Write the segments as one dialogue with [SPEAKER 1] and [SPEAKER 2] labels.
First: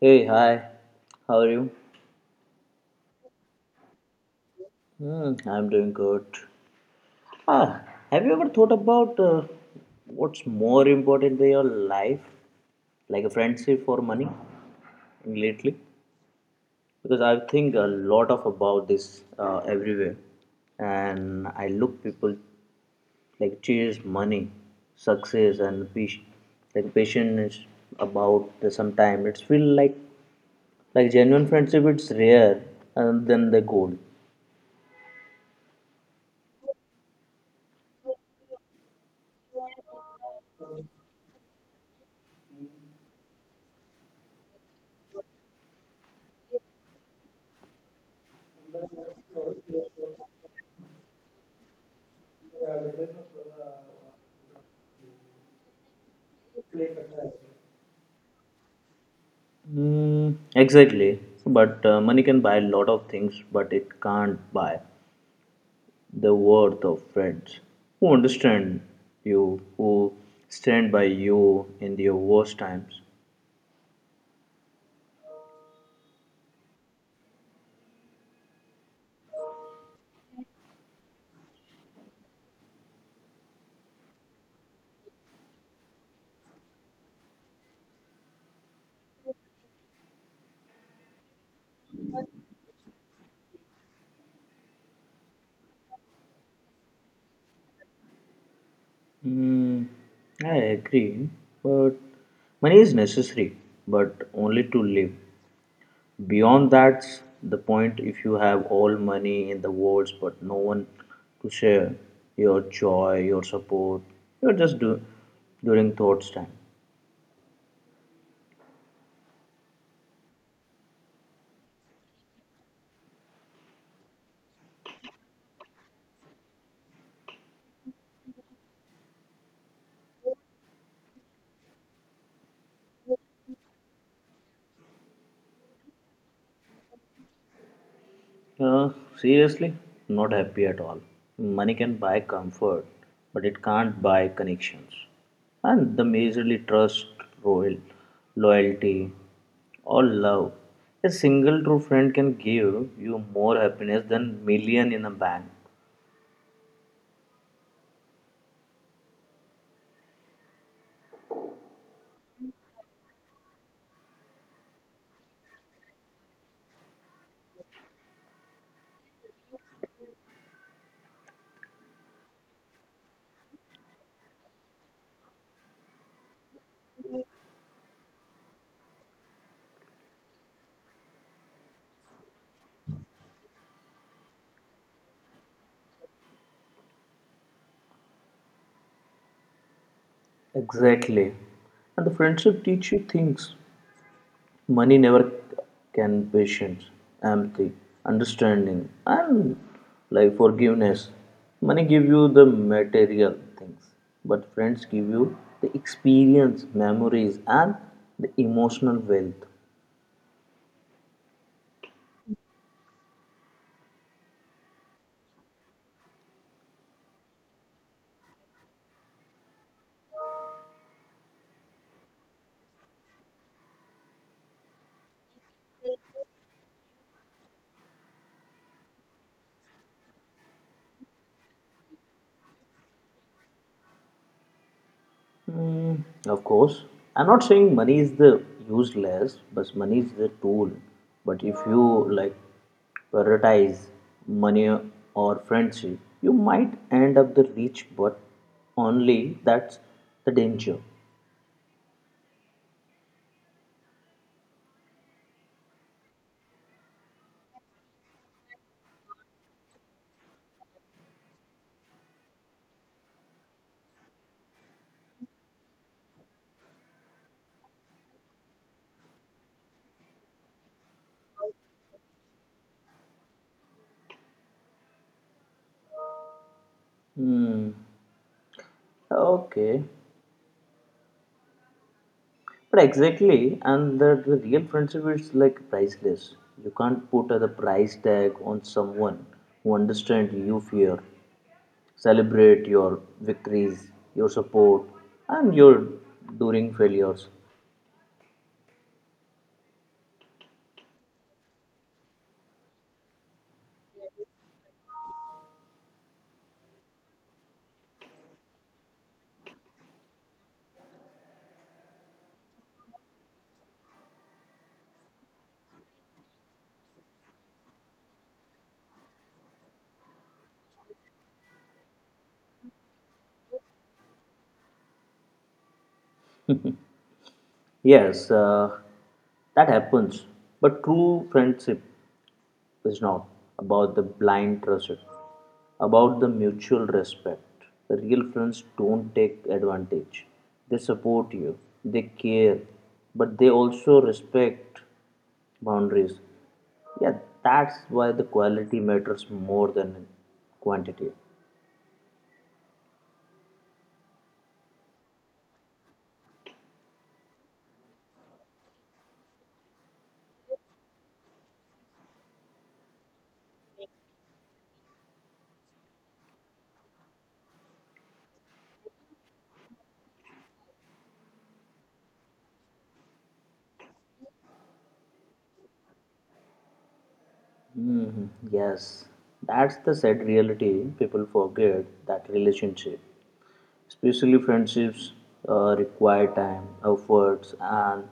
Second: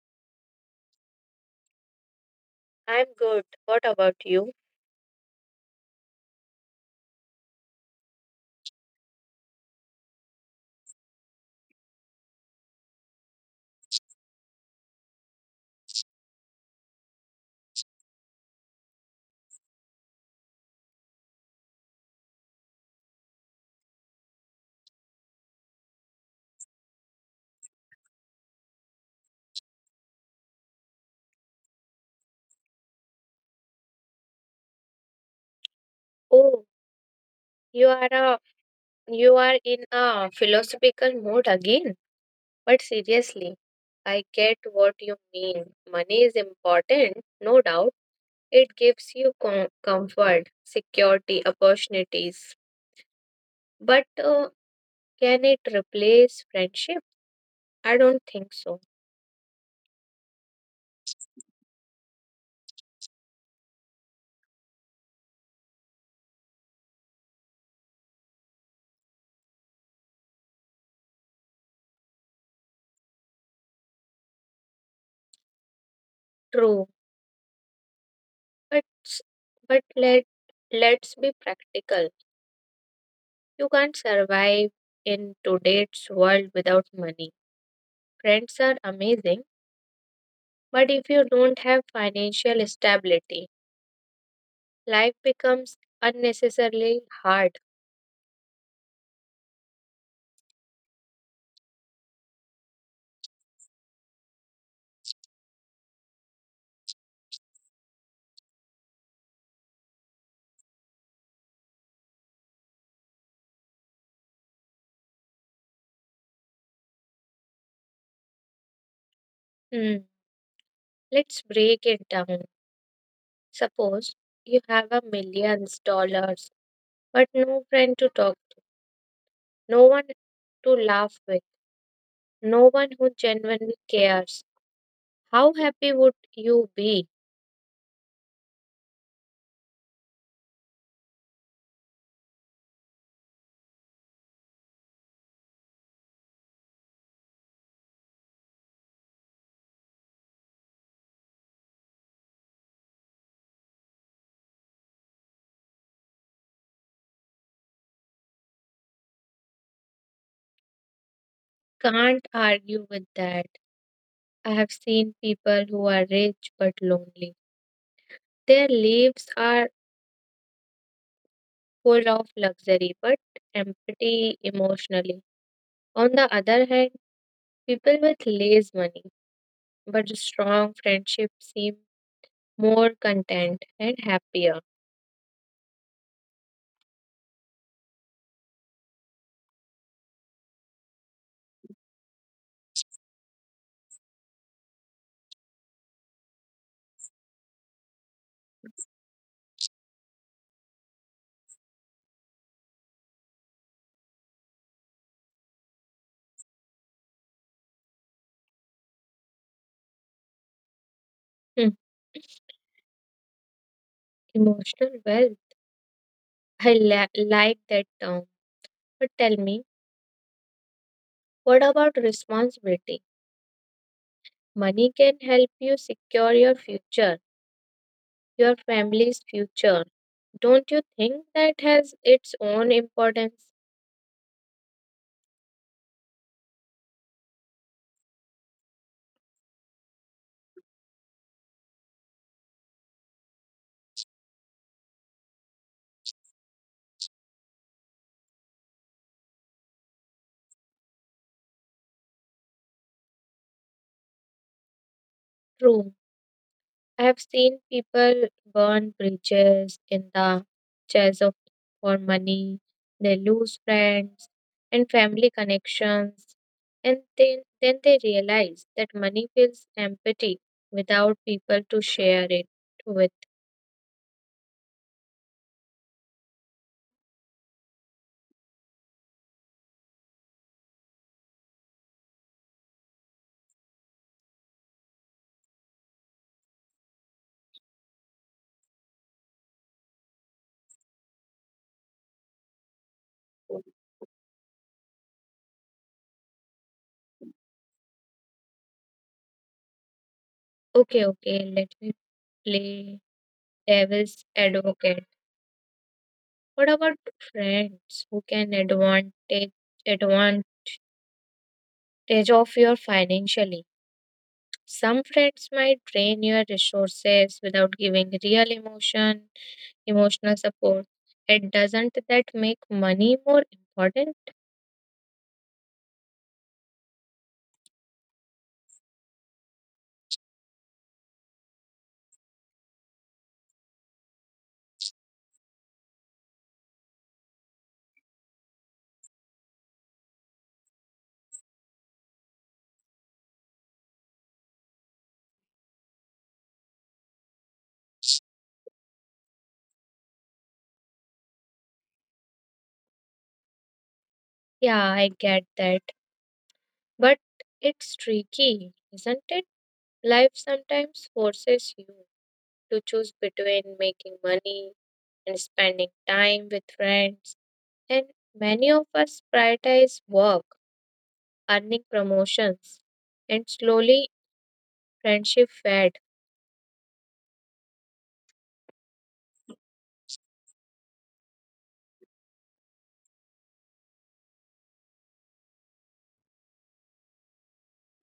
[SPEAKER 1] Hey, hi. How are you?
[SPEAKER 2] I'm good. What about you?
[SPEAKER 1] Hmm, I'm doing good. Ah, have you ever thought about what's more important in your life, like a friendship or money, lately? Because I think a lot of about this everywhere, and I look people like chase money, success, and peace, like patience about the sometime. It's feel like genuine friendship. It's rare, and then the goal.
[SPEAKER 2] Oh, you are a, you are in a philosophical mood again. But seriously, I get what you mean. Money is important, no doubt. It gives you comfort, security, opportunities. But Can it replace friendship? I don't think so.
[SPEAKER 1] Mm, exactly. So, but money can buy a lot of things, but it can't buy the worth of friends who understand you, who stand by you in your worst times.
[SPEAKER 2] True, but s- but let's be practical. You can't survive in today's world without money. Friends are amazing, but if you don't have financial stability, life becomes unnecessarily hard.
[SPEAKER 1] Mm, I agree. But money is necessary, but only to live. Beyond that's the point if you have all money in the world, but no one to share your joy, your support, you're just during thoughts time.
[SPEAKER 2] Hmm, let's break it down. Suppose you have a millions dollars, but no friend to talk, no one to laugh with, no one who genuinely cares. How happy would you be?
[SPEAKER 1] Uh, Seriously, not happy at all. Money can buy comfort, but it can't buy connections. And the miserly trust, royal, loyalty, or love. A single true friend can give you more happiness than million in a bank.
[SPEAKER 2] Can't argue with that. I have seen people who are rich but lonely. Their lives are full of luxury but empty emotionally. On the other hand, people with less money but strong friendship seem more content and happier.
[SPEAKER 1] Exactly. And the friendship teach you things money never can patience, empathy, understanding, and like forgiveness. Money give you the material things, but friends give you the experience, memories, and the emotional wealth.
[SPEAKER 2] Hmm, emotional wealth. I like that term. But tell me, what about responsibility? Money can help you secure your future, your family's future. Don't you think that has its own importance?
[SPEAKER 1] Mm, of course, I'm not saying money is the useless, but money is the tool. But if you like prioritize money or friendship, you might end up the rich, but only that's the danger.
[SPEAKER 2] True. I have seen people burn bridges in the chase of for money. They lose friends and family connections, and then they realize that money feels empty without people to share it with.
[SPEAKER 1] Hmm. Okay. But exactly, and the real friendship is like priceless. You can't put a price tag on someone who understands you fear. Celebrate your victories, your support, and your during failures.
[SPEAKER 2] Okay, okay, let me play devil's advocate. What about friends who can advantage of your financially? Some friends might drain your resources without giving emotional support. It doesn't that make money more important?
[SPEAKER 1] Yes, that happens. But true friendship is not about the blind trust, it's about the mutual respect. The real friends don't take advantage. They support you, they care, but they also respect boundaries. Yeah, that's why the quality matters more than quantity.
[SPEAKER 2] Yeah, I get that. But it's tricky, isn't it? Life sometimes forces you to choose between making money and spending time with friends. And many of us prioritize work, earning promotions, and slowly friendship fade.
[SPEAKER 1] Mhm. Yes, that's the sad reality. People forget that relationship, especially friendships, require time, efforts, and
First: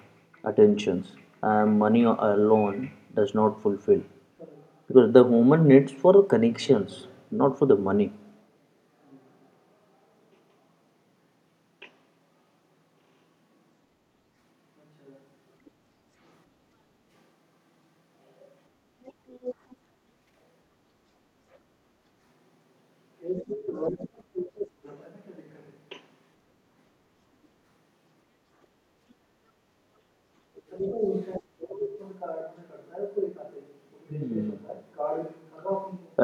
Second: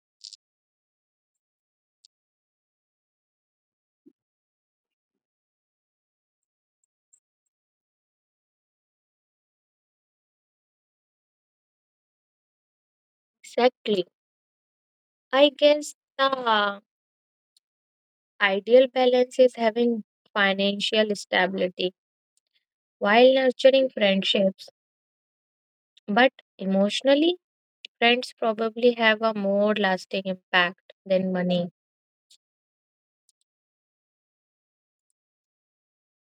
[SPEAKER 1] attentions, and money alone does not fulfill because the woman needs for connections, not for the money.
[SPEAKER 2] Exactly. I guess the ideal balance is having financial stability while nurturing friendships. But emotionally, friends probably have a more lasting impact than money.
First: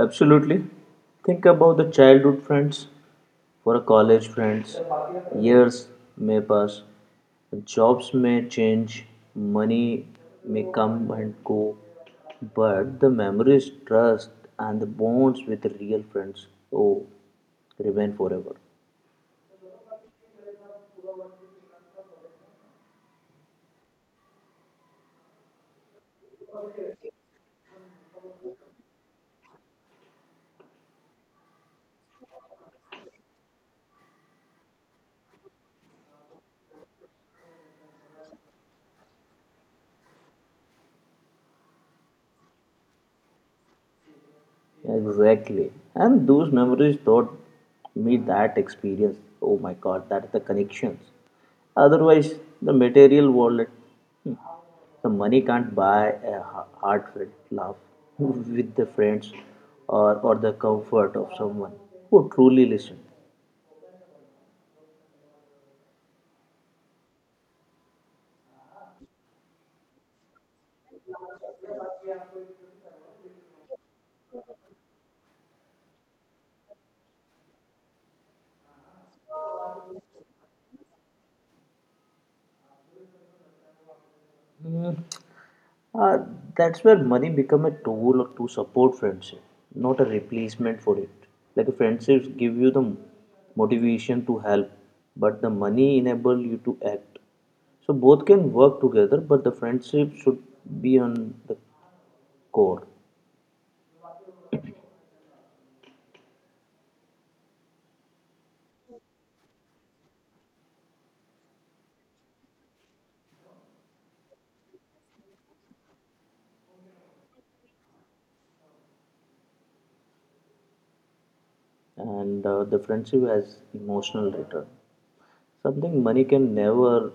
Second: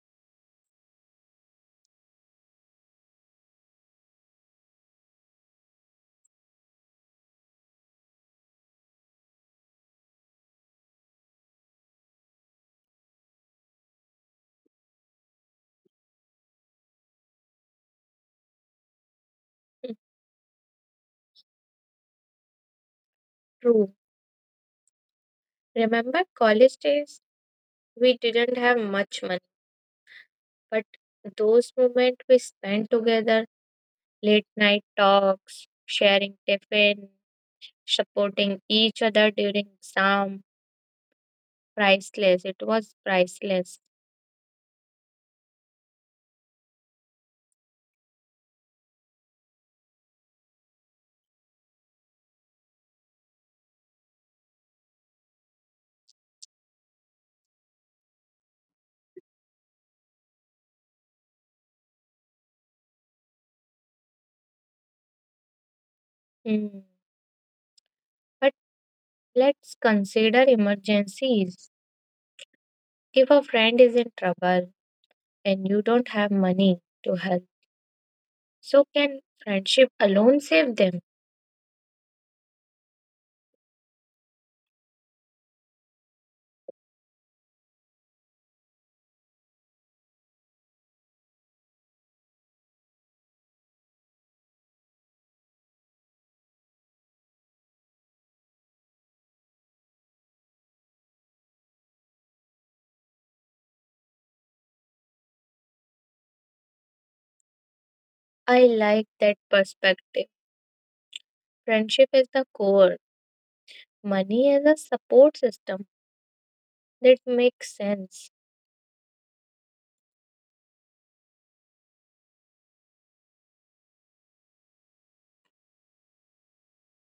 [SPEAKER 1] Absolutely. Think about the childhood friends for a college friends. Years may pass, jobs may change, money may come and go, but the memories, trust, and the bonds with real friends, oh, remain forever.
[SPEAKER 2] Hmm, true. Remember college days? We didn't have much money, but those moments we spent together, late night talks, sharing tiffin, supporting each other during exam, priceless. It was priceless.
[SPEAKER 1] Exactly. And those memories taught me that experience. Oh my god, that's the connections. Otherwise, the material wallet, hmm, the money can't buy a heartfelt laugh with the friends or, the comfort of someone who truly listened.
[SPEAKER 2] Hmm. But let's consider emergencies. If a friend is in trouble and you don't have money to help, so can friendship alone save them?
[SPEAKER 1] Uh, that's where money become a tool to support friendship, not a replacement for it. Like friendships give you the motivation to help, but the money enable you to act. So both can work together, but the friendship should be on the core,
[SPEAKER 2] I like that perspective. Friendship is the core, money is a support system. That makes sense.
[SPEAKER 1] and the friendship has emotional return. Something money can never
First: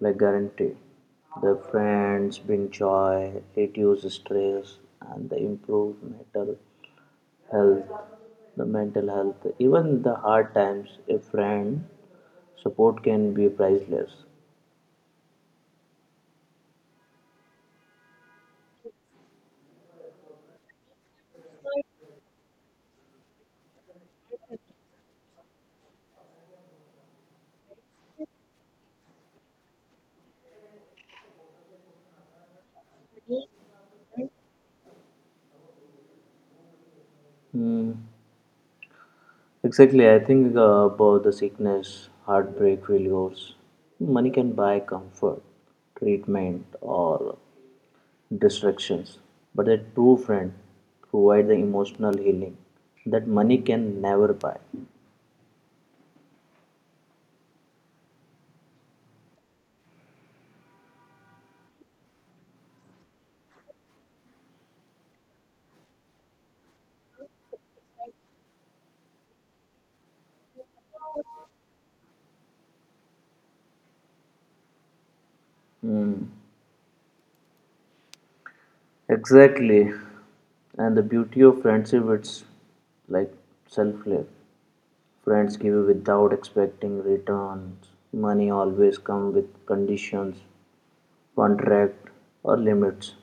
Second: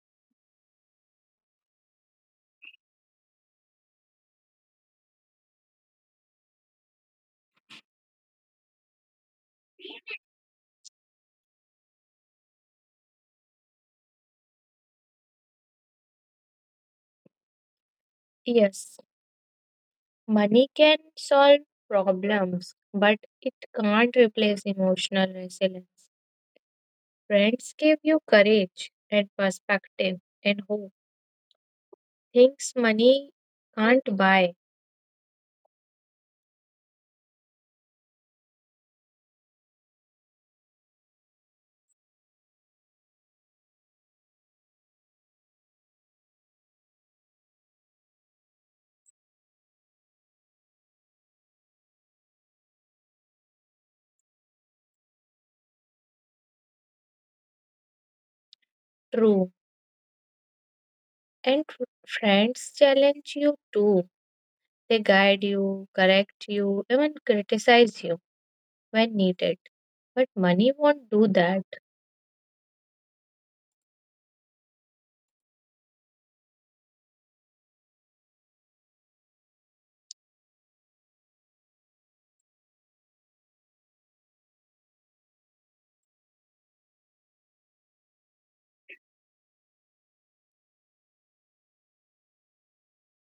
[SPEAKER 1] like guarantee. The friends bring joy, reduce stress, and they improve mental health. The mental health, even the hard times, a friend support can be priceless.
[SPEAKER 2] Yes, money can solve problems, but it can't replace emotional resilience. Friends give you courage and perspective and hope. Things money can't buy.
[SPEAKER 1] Hmm. Exactly, I think about the sickness, heartbreak, failures. Money can buy comfort, treatment, or distractions, but a true friend provides the emotional healing that money can never buy.
[SPEAKER 2] True. And friends challenge you too. They guide you, correct you, even criticize you when needed. But money won't do that.
[SPEAKER 1] Exactly. And the beauty of friendship it's like selfless. Friends give without expecting returns. Money always comes with conditions, contract or limits.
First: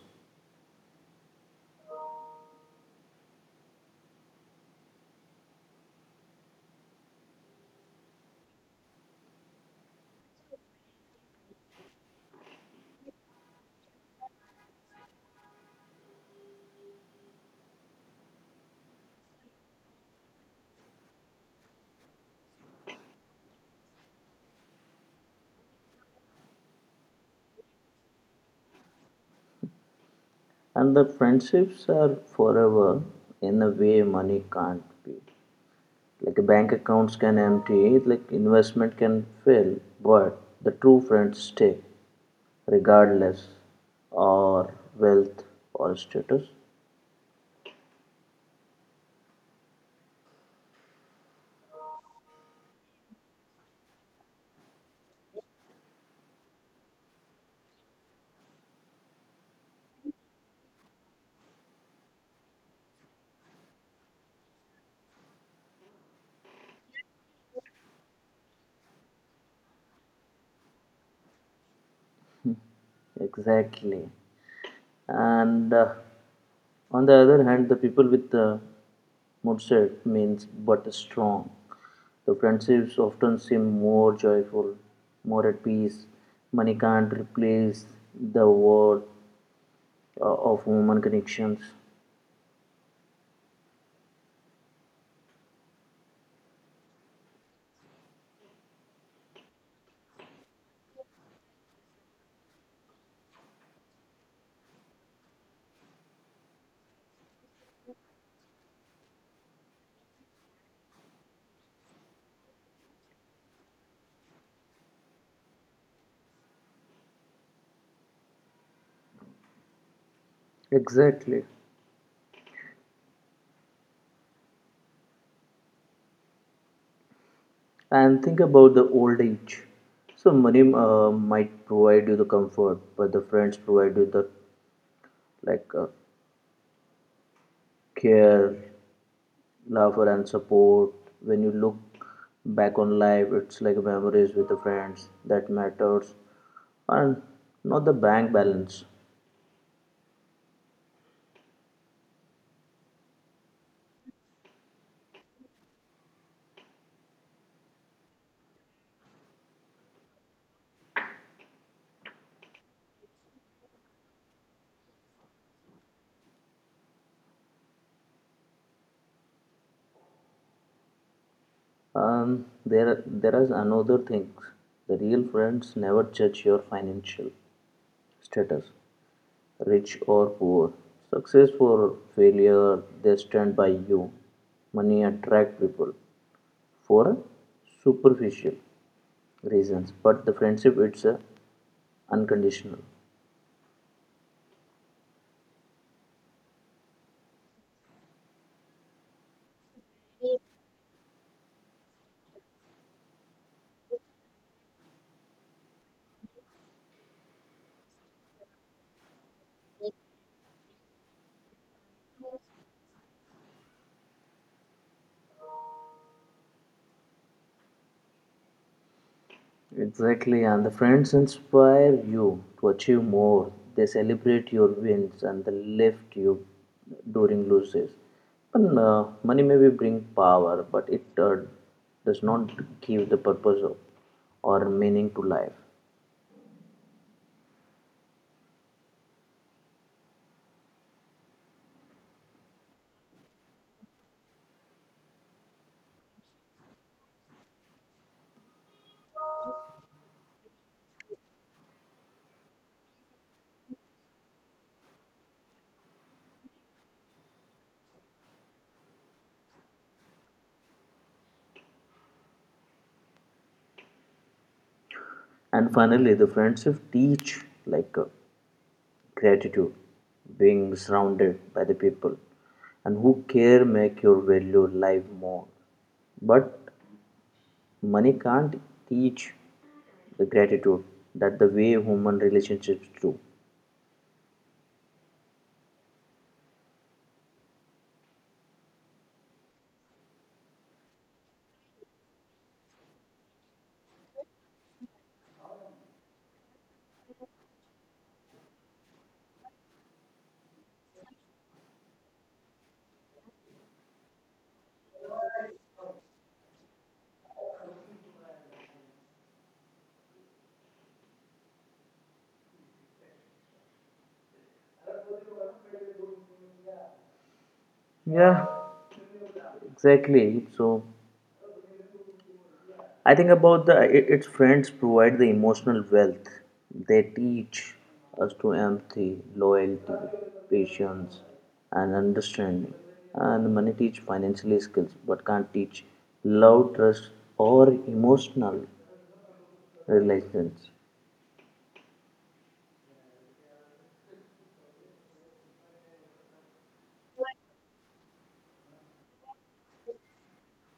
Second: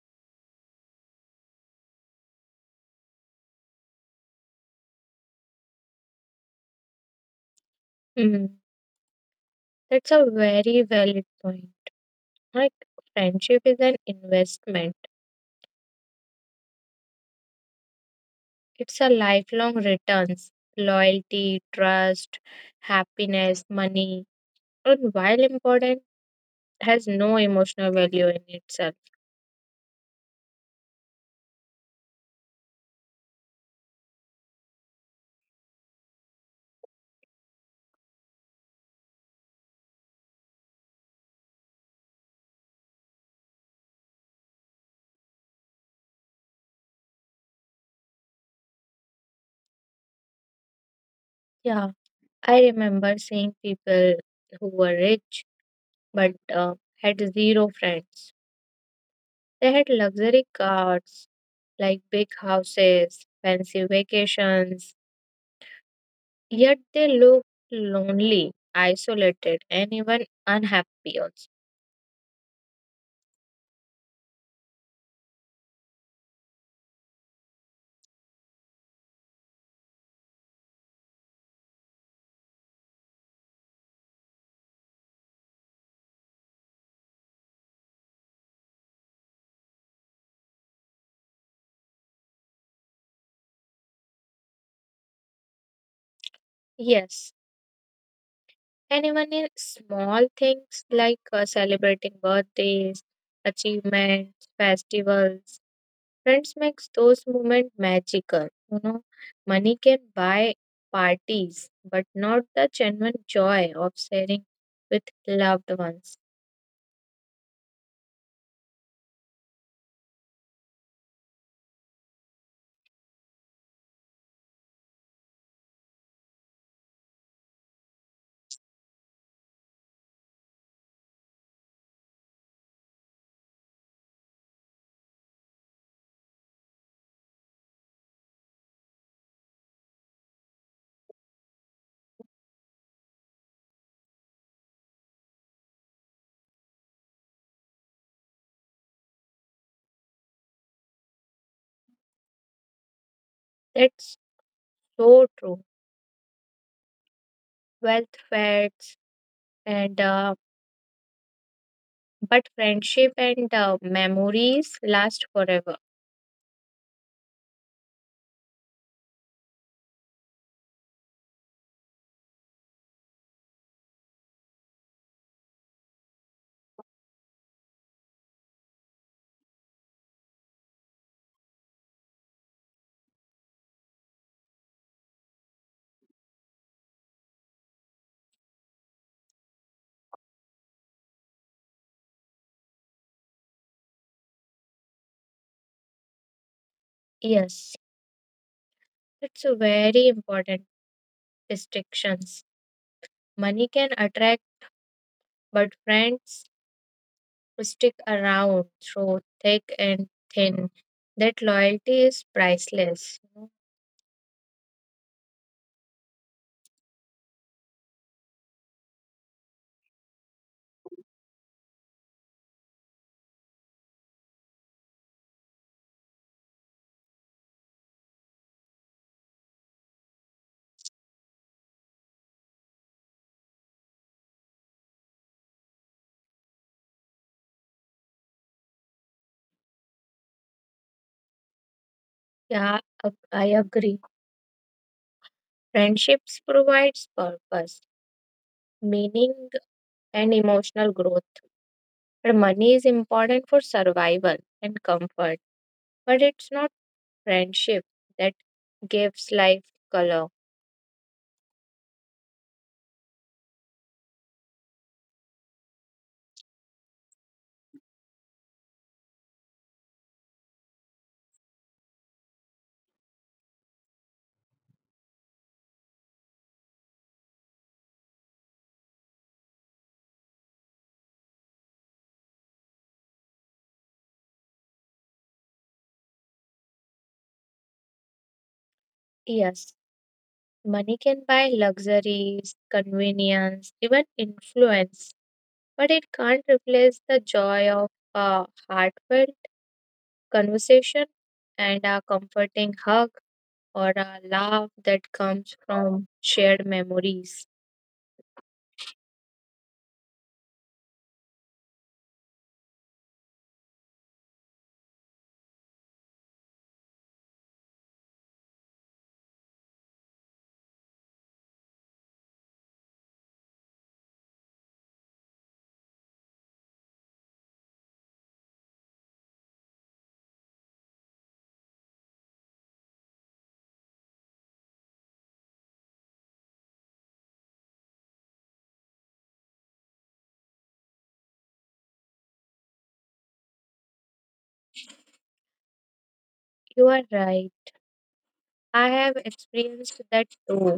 [SPEAKER 2] Hmm. That's a very valid point. Like friendship is an investment. It's a lifelong returns. Loyalty, trust, happiness, money, and while important, has no emotional value in itself.
[SPEAKER 1] And the friendships are forever in a way money can't be. Like a bank accounts can empty like investment can fail but the true friends stay regardless or wealth or status.
[SPEAKER 2] Yeah. I remember seeing people who were rich but had zero friends. They had luxury cars like big houses, fancy vacations, yet they looked lonely, isolated, and even unhappy also.
[SPEAKER 1] Exactly, and on the other hand the people with the mindset means but strong the friendships often seem more joyful, more at peace. Money can't replace the worth of human connections.
[SPEAKER 2] Yes, and even in small things like celebrating birthdays, achievements, festivals, friends makes those moments magical. You know, money can buy parties, but not the genuine joy of sharing with loved ones.
[SPEAKER 1] Exactly. And think about the old age. So money might provide you the comfort, but the friends provide you the like care, laughter, and support. When you look back on life, it's like memories with the friends that matters, and not the bank balance.
[SPEAKER 2] That's so true. Wealth fades, and but friendship and memories last forever.
[SPEAKER 1] There is another thing. The real friends never judge your financial status. Rich or poor, success or failure, they stand by you. Money attract people for superficial reasons, but the friendship it's a unconditional.
[SPEAKER 2] Yes, that's a very important distinctions. Money can attract, but friends stick around through thick and thin. That loyalty is priceless.
[SPEAKER 1] Exactly, and the friends inspire you to achieve more. They celebrate your wins and they lift you during losses. And, money maybe bring power, but it does not give the purpose of, or meaning to life.
[SPEAKER 2] Yeah, I agree. Friendships provides purpose, meaning, and emotional growth. But money is important for survival and comfort, but it's not friendship that gives life color.
[SPEAKER 1] And finally, the friendship teach like gratitude, being surrounded by the people and who care make your value life more. But money can't teach the gratitude that the way human relationships do.
[SPEAKER 2] Yes, money can buy luxuries, convenience, even influence, but it can't replace the joy of a heartfelt conversation and a comforting hug or a laugh that comes from shared memories.
[SPEAKER 1] Yeah, exactly. So I think about the it, its friends provide the emotional wealth. They teach us to empathy, loyalty, patience, and understanding. And money teach financial skills, but can't teach love, trust, or emotional relations.
[SPEAKER 2] You are right. I have experienced that too.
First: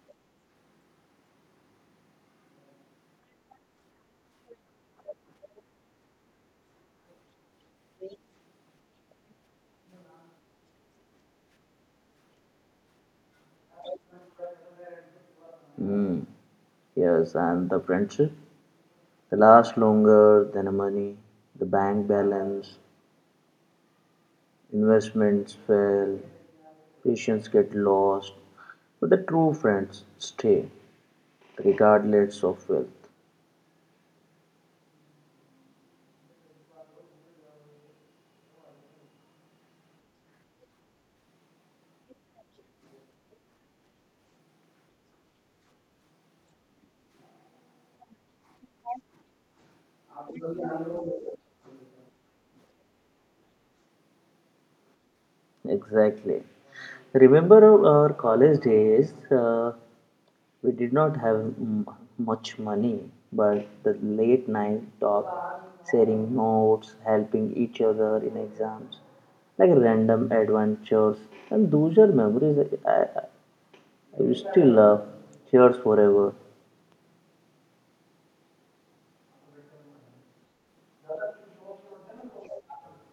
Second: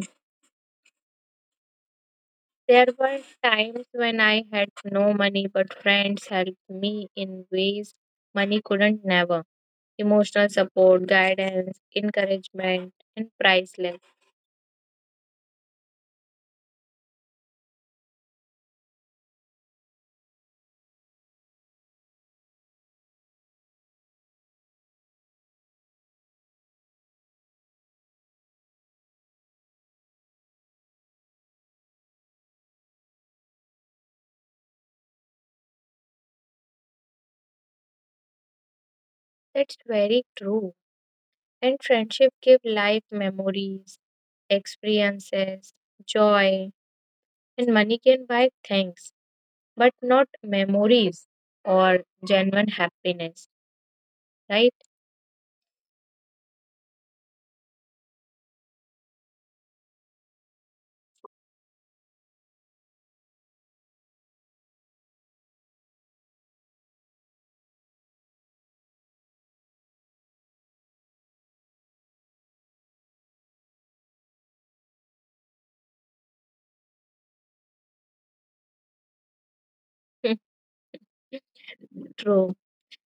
[SPEAKER 2] There were times when I had no money, but friends helped me in ways money couldn't never. Emotional support, guidance, encouragement, and priceless.
[SPEAKER 1] Yes, and the friendship they last longer than the money. The bank balance, investments fail, patience get lost, but the true friends stay, regardless of wealth.
[SPEAKER 2] That's very true. And friendship give life memories, experiences, joy, and money can buy things, but not memories or genuine happiness, right?
[SPEAKER 1] Exactly. Remember our college days, uh, we did not have much money, but the late night talk, sharing notes, helping each other in exams, like random adventures, and those are memories I, I, I will still love. Cheers forever.
[SPEAKER 2] True.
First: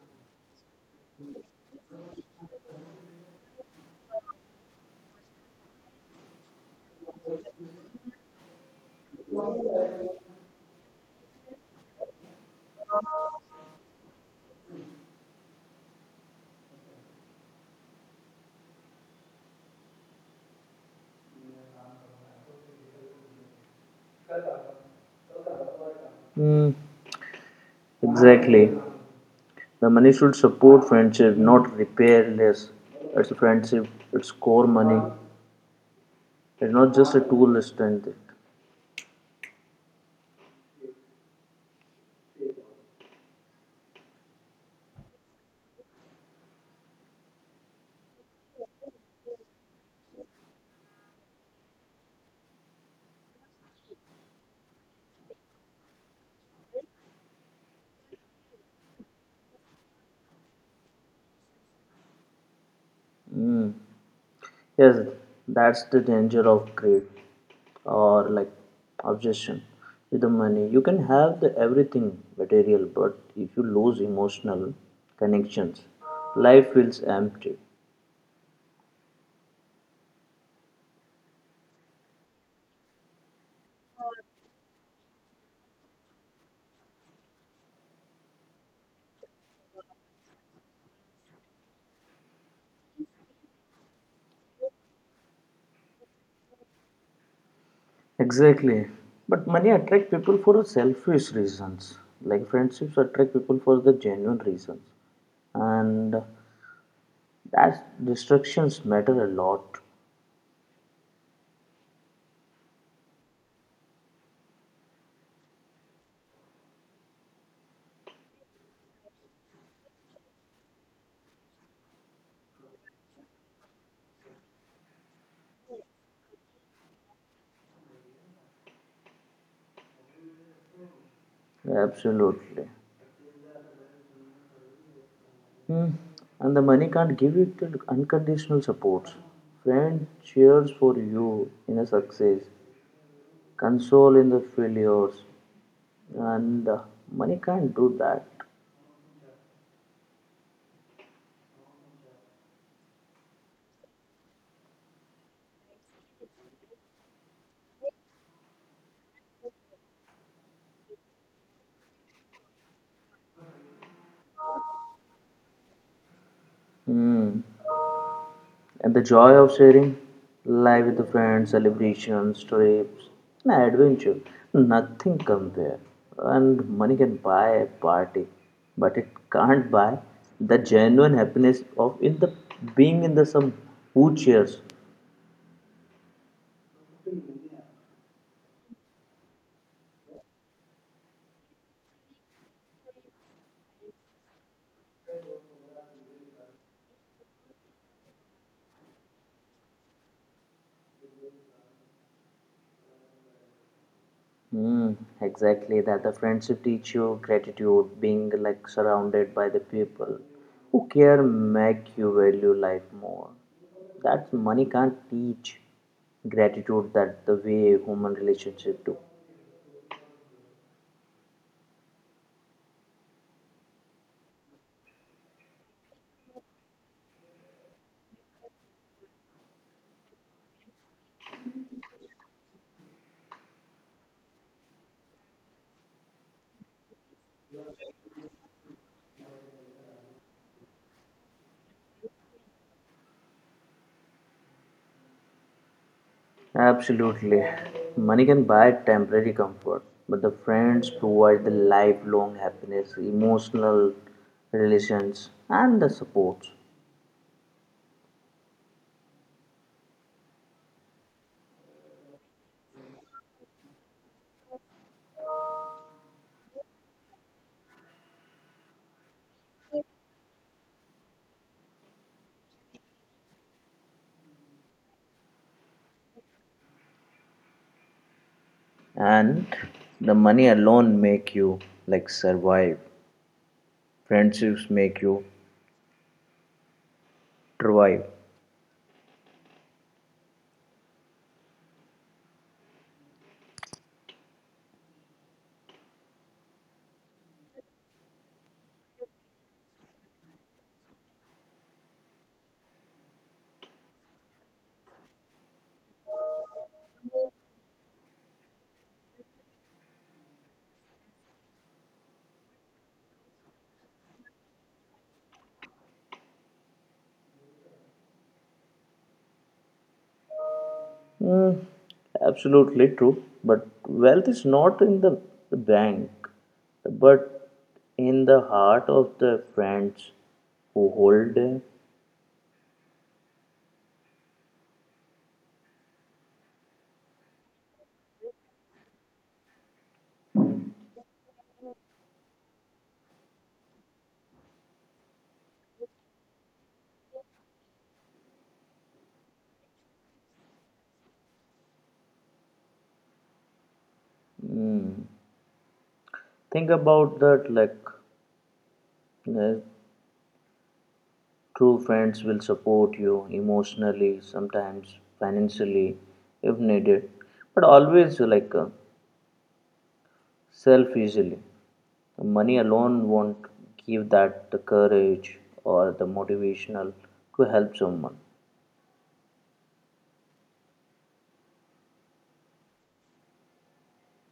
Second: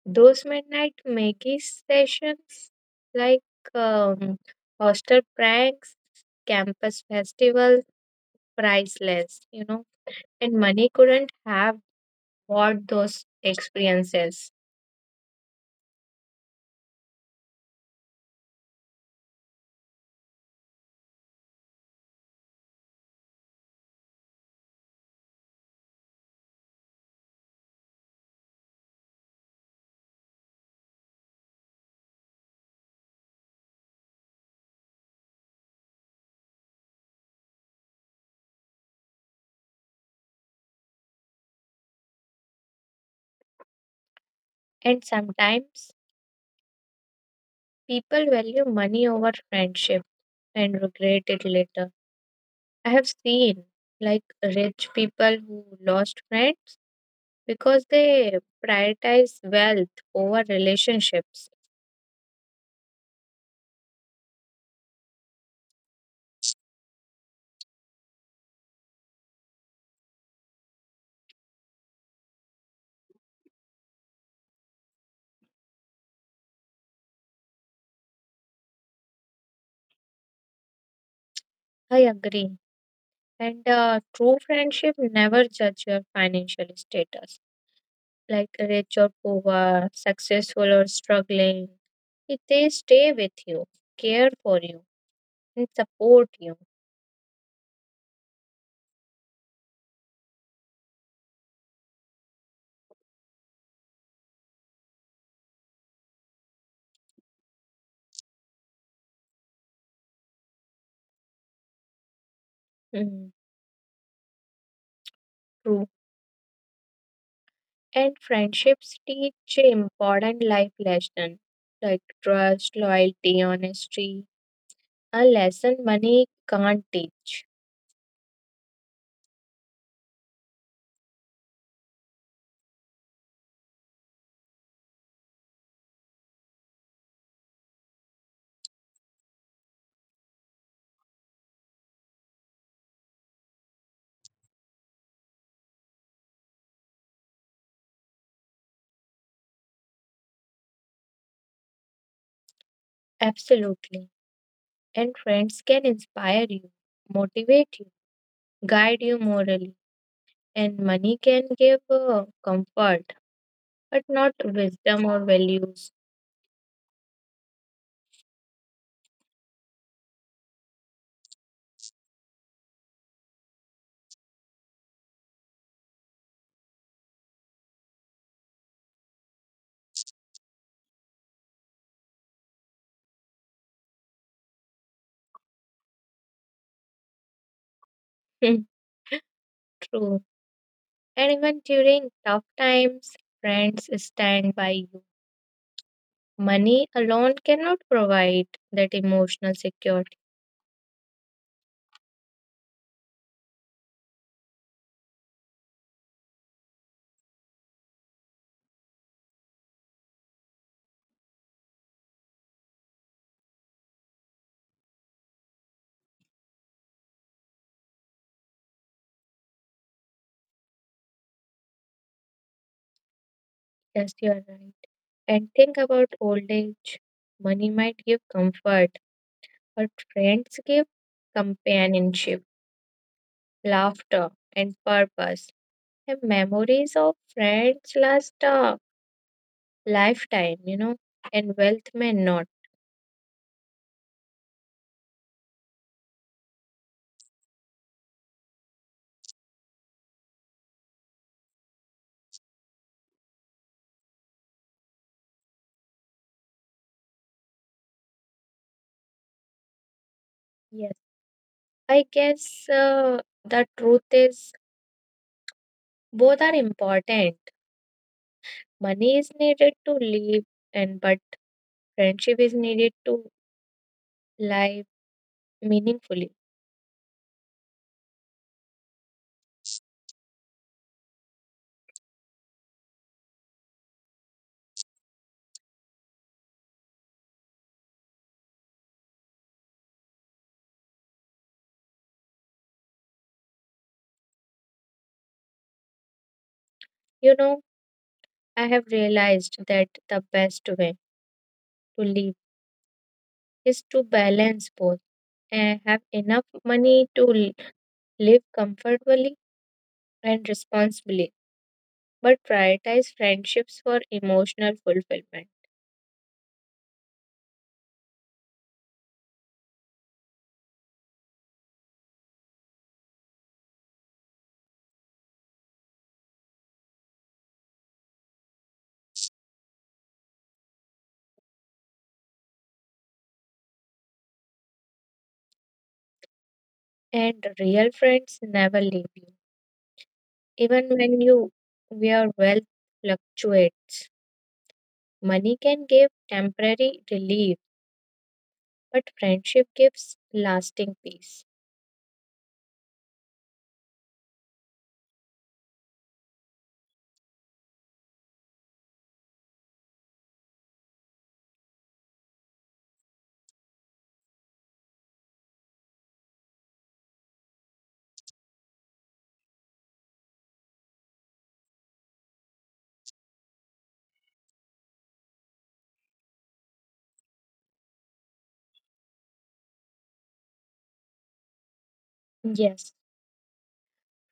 [SPEAKER 2] Those midnight Maggie sessions, like hostel pranks, campus festivals, priceless, you know. And money couldn't have bought those experiences.
[SPEAKER 1] Hmm, exactly. The money should support friendship, not repair less. It's friendship, it's core money. It's not just a tool list and it.
[SPEAKER 2] And sometimes people value money over friendship and regret it later. I have seen like rich people who lost friends because they prioritize wealth over relationships.
[SPEAKER 1] Yes, that's the danger of greed or like obsession with the money. You can have the everything material, but if you lose emotional connections, life feels empty.
[SPEAKER 2] I agree. And true friendship never judge your financial status, like rich or poor, successful or struggling. If they stay with you, care for you, and support you,
[SPEAKER 1] Exactly. But money attract people for selfish reasons. Like friendships attract people for the genuine reasons. And that distractions matter a lot.
[SPEAKER 2] mm, true. And friendships teach important life lessons like trust, loyalty, honesty, a lesson money can't teach.
[SPEAKER 1] Absolutely. Hmm. And the money can't give you the unconditional support. Friend cheers for you in a success, console in the failures, and money can't do that.
[SPEAKER 2] Absolutely. And friends can inspire you, motivate you, guide you morally. And money can give comfort, but not wisdom or values.
[SPEAKER 1] Hmm. And the joy of sharing life with the friends, celebrations, trips, and adventure. Nothing compare. And money can buy a party, but it can't buy the genuine happiness of in the being in the some who cheers.
[SPEAKER 2] True. And even during tough times, friends stand by you. Money alone cannot provide that emotional security.
[SPEAKER 1] Mm, exactly that the friendship teach you gratitude being like surrounded by the people who care make you value life more that money can't teach gratitude that the way human relationship do.
[SPEAKER 2] Yes, you are right. And think about old age. Money might give comfort, her friends give companionship, laughter, and purpose. And memories of friends last a lifetime, you know, and wealth may not.
[SPEAKER 1] Absolutely, money can buy temporary comfort but the friends provide the lifelong happiness, emotional relations and the support.
[SPEAKER 2] Yes. I guess the truth is both are important. Money is needed to live, and but friendship is needed to live meaningfully.
[SPEAKER 1] And the money alone make you like survive. Friendships make you survive.
[SPEAKER 2] You know, I have realized that the best way to live is to balance both and have enough money to live comfortably and responsibly, but prioritize friendships for emotional fulfillment.
[SPEAKER 1] Mm, absolutely true. But wealth is not in the bank, but in the heart of the friends who hold it.
[SPEAKER 2] And real friends never leave you. Even when you your wealth fluctuates, money can give temporary relief, but friendship gives lasting peace.
[SPEAKER 1] Mm. Think about that like uh, true friends will support you emotionally, sometimes financially if needed, but always like self easily. Money alone won't give that the courage or the motivational to help someone.
[SPEAKER 2] Yes,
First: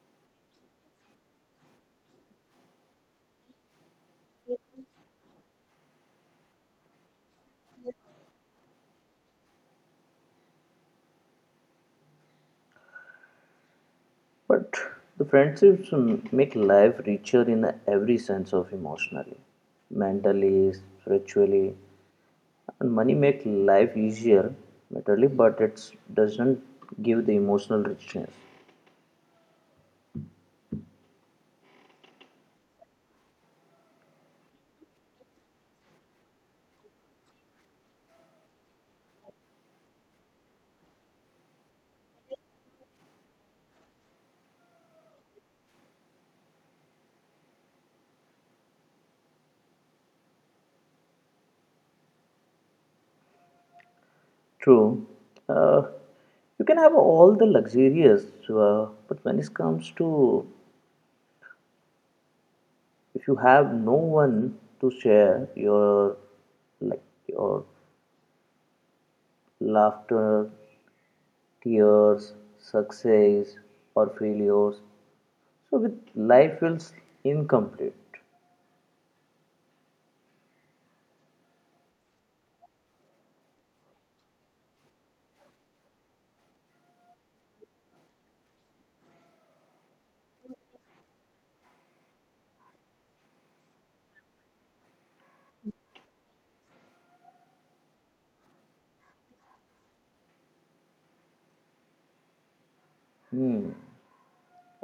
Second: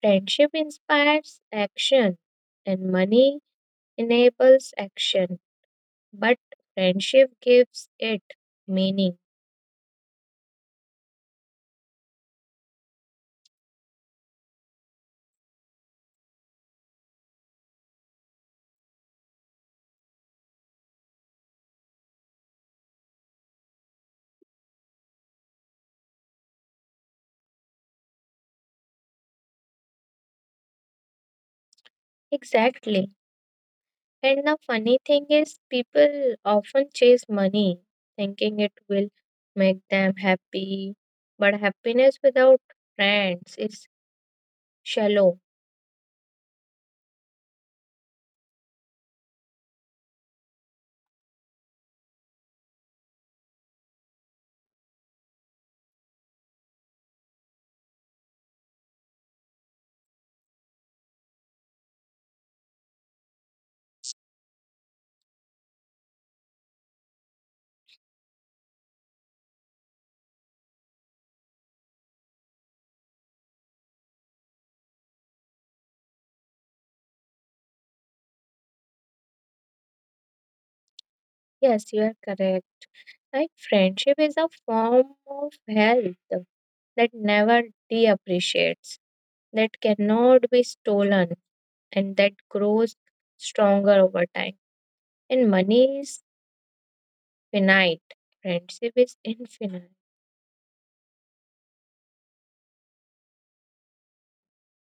[SPEAKER 2] friendship inspires action and money enables action, but friendship gives it meaning.
[SPEAKER 1] But the friendships make life richer in every sense of emotionally, mentally, spiritually. And money make life easier materially, but it doesn't give the emotional richness.
[SPEAKER 2] Exactly. And the funny thing is, people often chase money, thinking it will make them happy. But happiness without friends is shallow.
[SPEAKER 1] True. Uh, you can have all the luxurious, but when it comes to if you have no one to share your like your laughter, tears, success or failures, so with life feels incomplete.
[SPEAKER 2] Yes, you are correct. Like friendship is a form of health that never depreciates, that cannot be stolen, and that grows stronger over time. And money is finite, friendship is infinite.
[SPEAKER 1] Hmm.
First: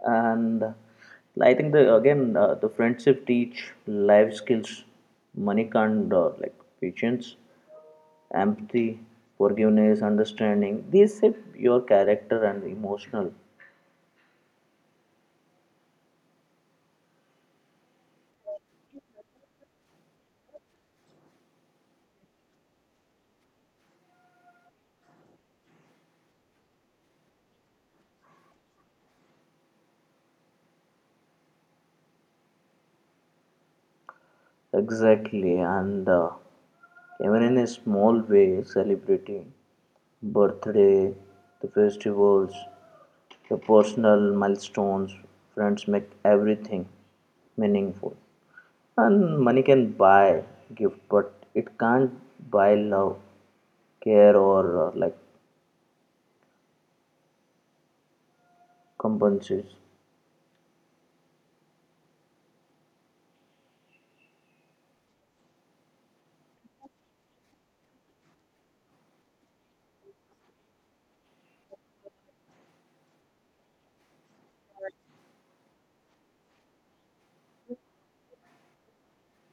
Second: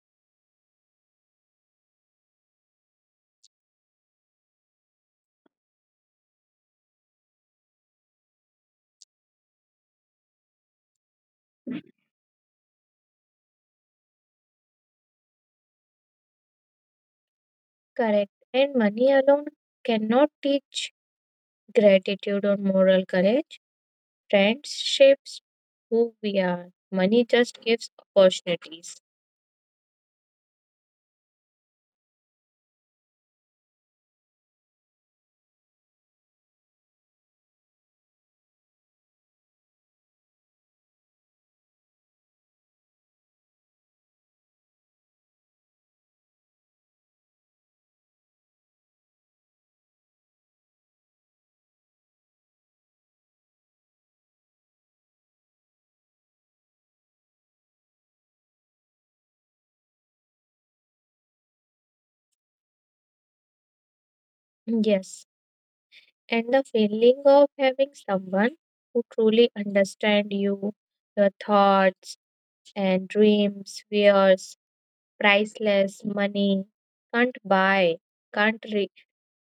[SPEAKER 1] And I think the again the friendship teach life skills, money can't like patience, empathy, forgiveness, understanding. These shape your character and emotional.
[SPEAKER 2] Correct. And money alone cannot teach gratitude or moral courage. Friendships who we are. Money just gives opportunities.
[SPEAKER 1] Exactly, and even in a small way, celebrating birthday, the festivals, the personal milestones, friends make everything meaningful. And money can buy gift, but it can't buy love, care, or like compensates.
[SPEAKER 2] Yes. And the feeling of having someone who truly understands you, your thoughts and dreams, fears, priceless money can't buy, can't re-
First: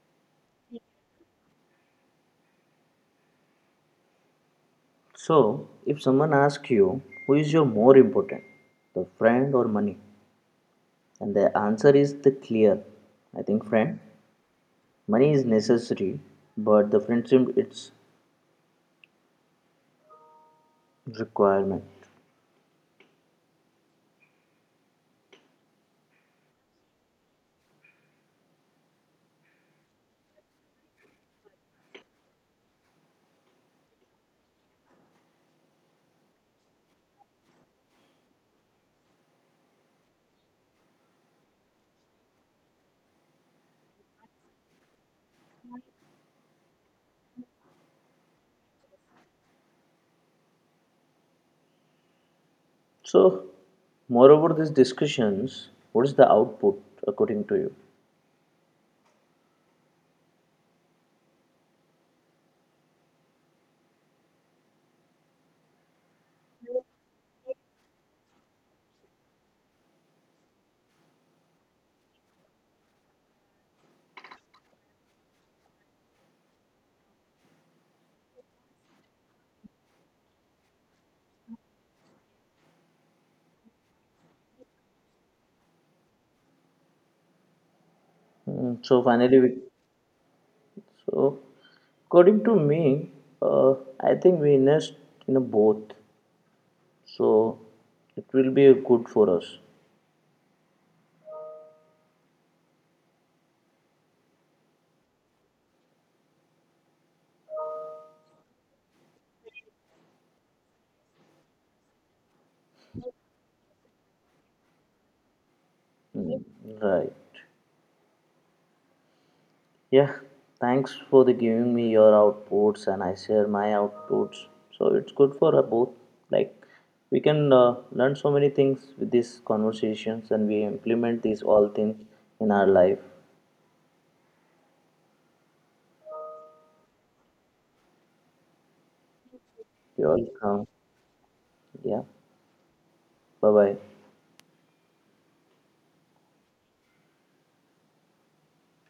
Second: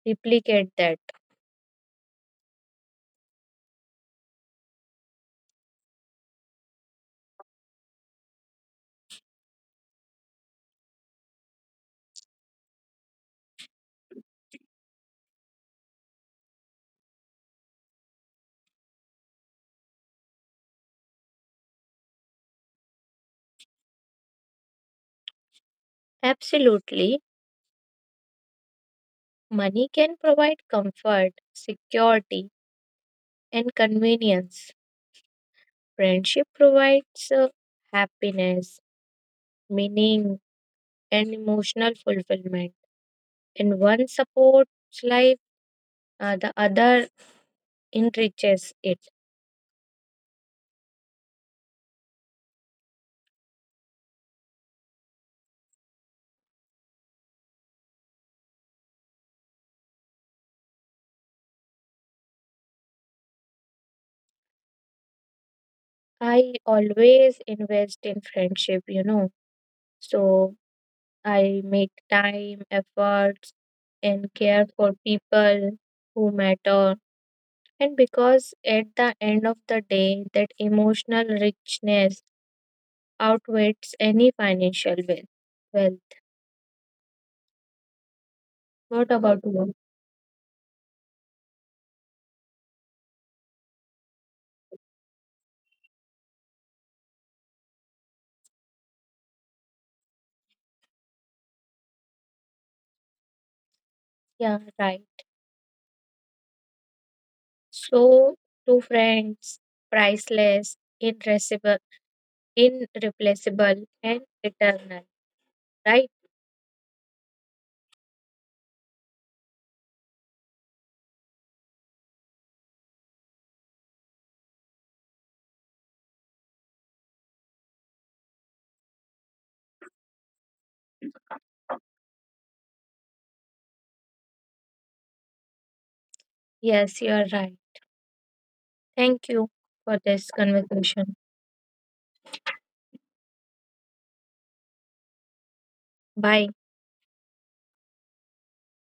[SPEAKER 2] replicate that.
[SPEAKER 1] So, if someone asks you, who is your more important, the friend or money? And the answer is the clear. I think friend, money is necessary, but the friendship it's requirement.
[SPEAKER 2] Absolutely. Money can provide comfort, security, and convenience. Friendship provides happiness, meaning, and emotional fulfillment. And one supports life, the other enriches it.
[SPEAKER 1] So, moreover, these discussions, what is the output according to you?
[SPEAKER 2] I always invest in friendship, you know, so I make time, efforts, and care for people who matter. And because at the end of the day, that emotional richness outweighs any financial wealth. Well,
[SPEAKER 1] Hmm, so
[SPEAKER 2] not
[SPEAKER 1] finally,
[SPEAKER 2] about
[SPEAKER 1] we,
[SPEAKER 2] work.
[SPEAKER 1] so according to me, uh, I think we invest in a both. So it will be good for us.
[SPEAKER 2] Yeah, right. So, two friends, priceless, irreplaceable, and eternal. Right?
[SPEAKER 1] Hmm, right. Yeah, thanks for the giving me your outputs and I share my outputs. So it's good for both. Like we can learn so many things with these conversations and we implement these all things in our life.
[SPEAKER 2] Yes, you are right. Thank you for
[SPEAKER 1] You're
[SPEAKER 2] this
[SPEAKER 1] welcome.
[SPEAKER 2] conversation.
[SPEAKER 1] Yeah. Bye bye.
[SPEAKER 2] Bye.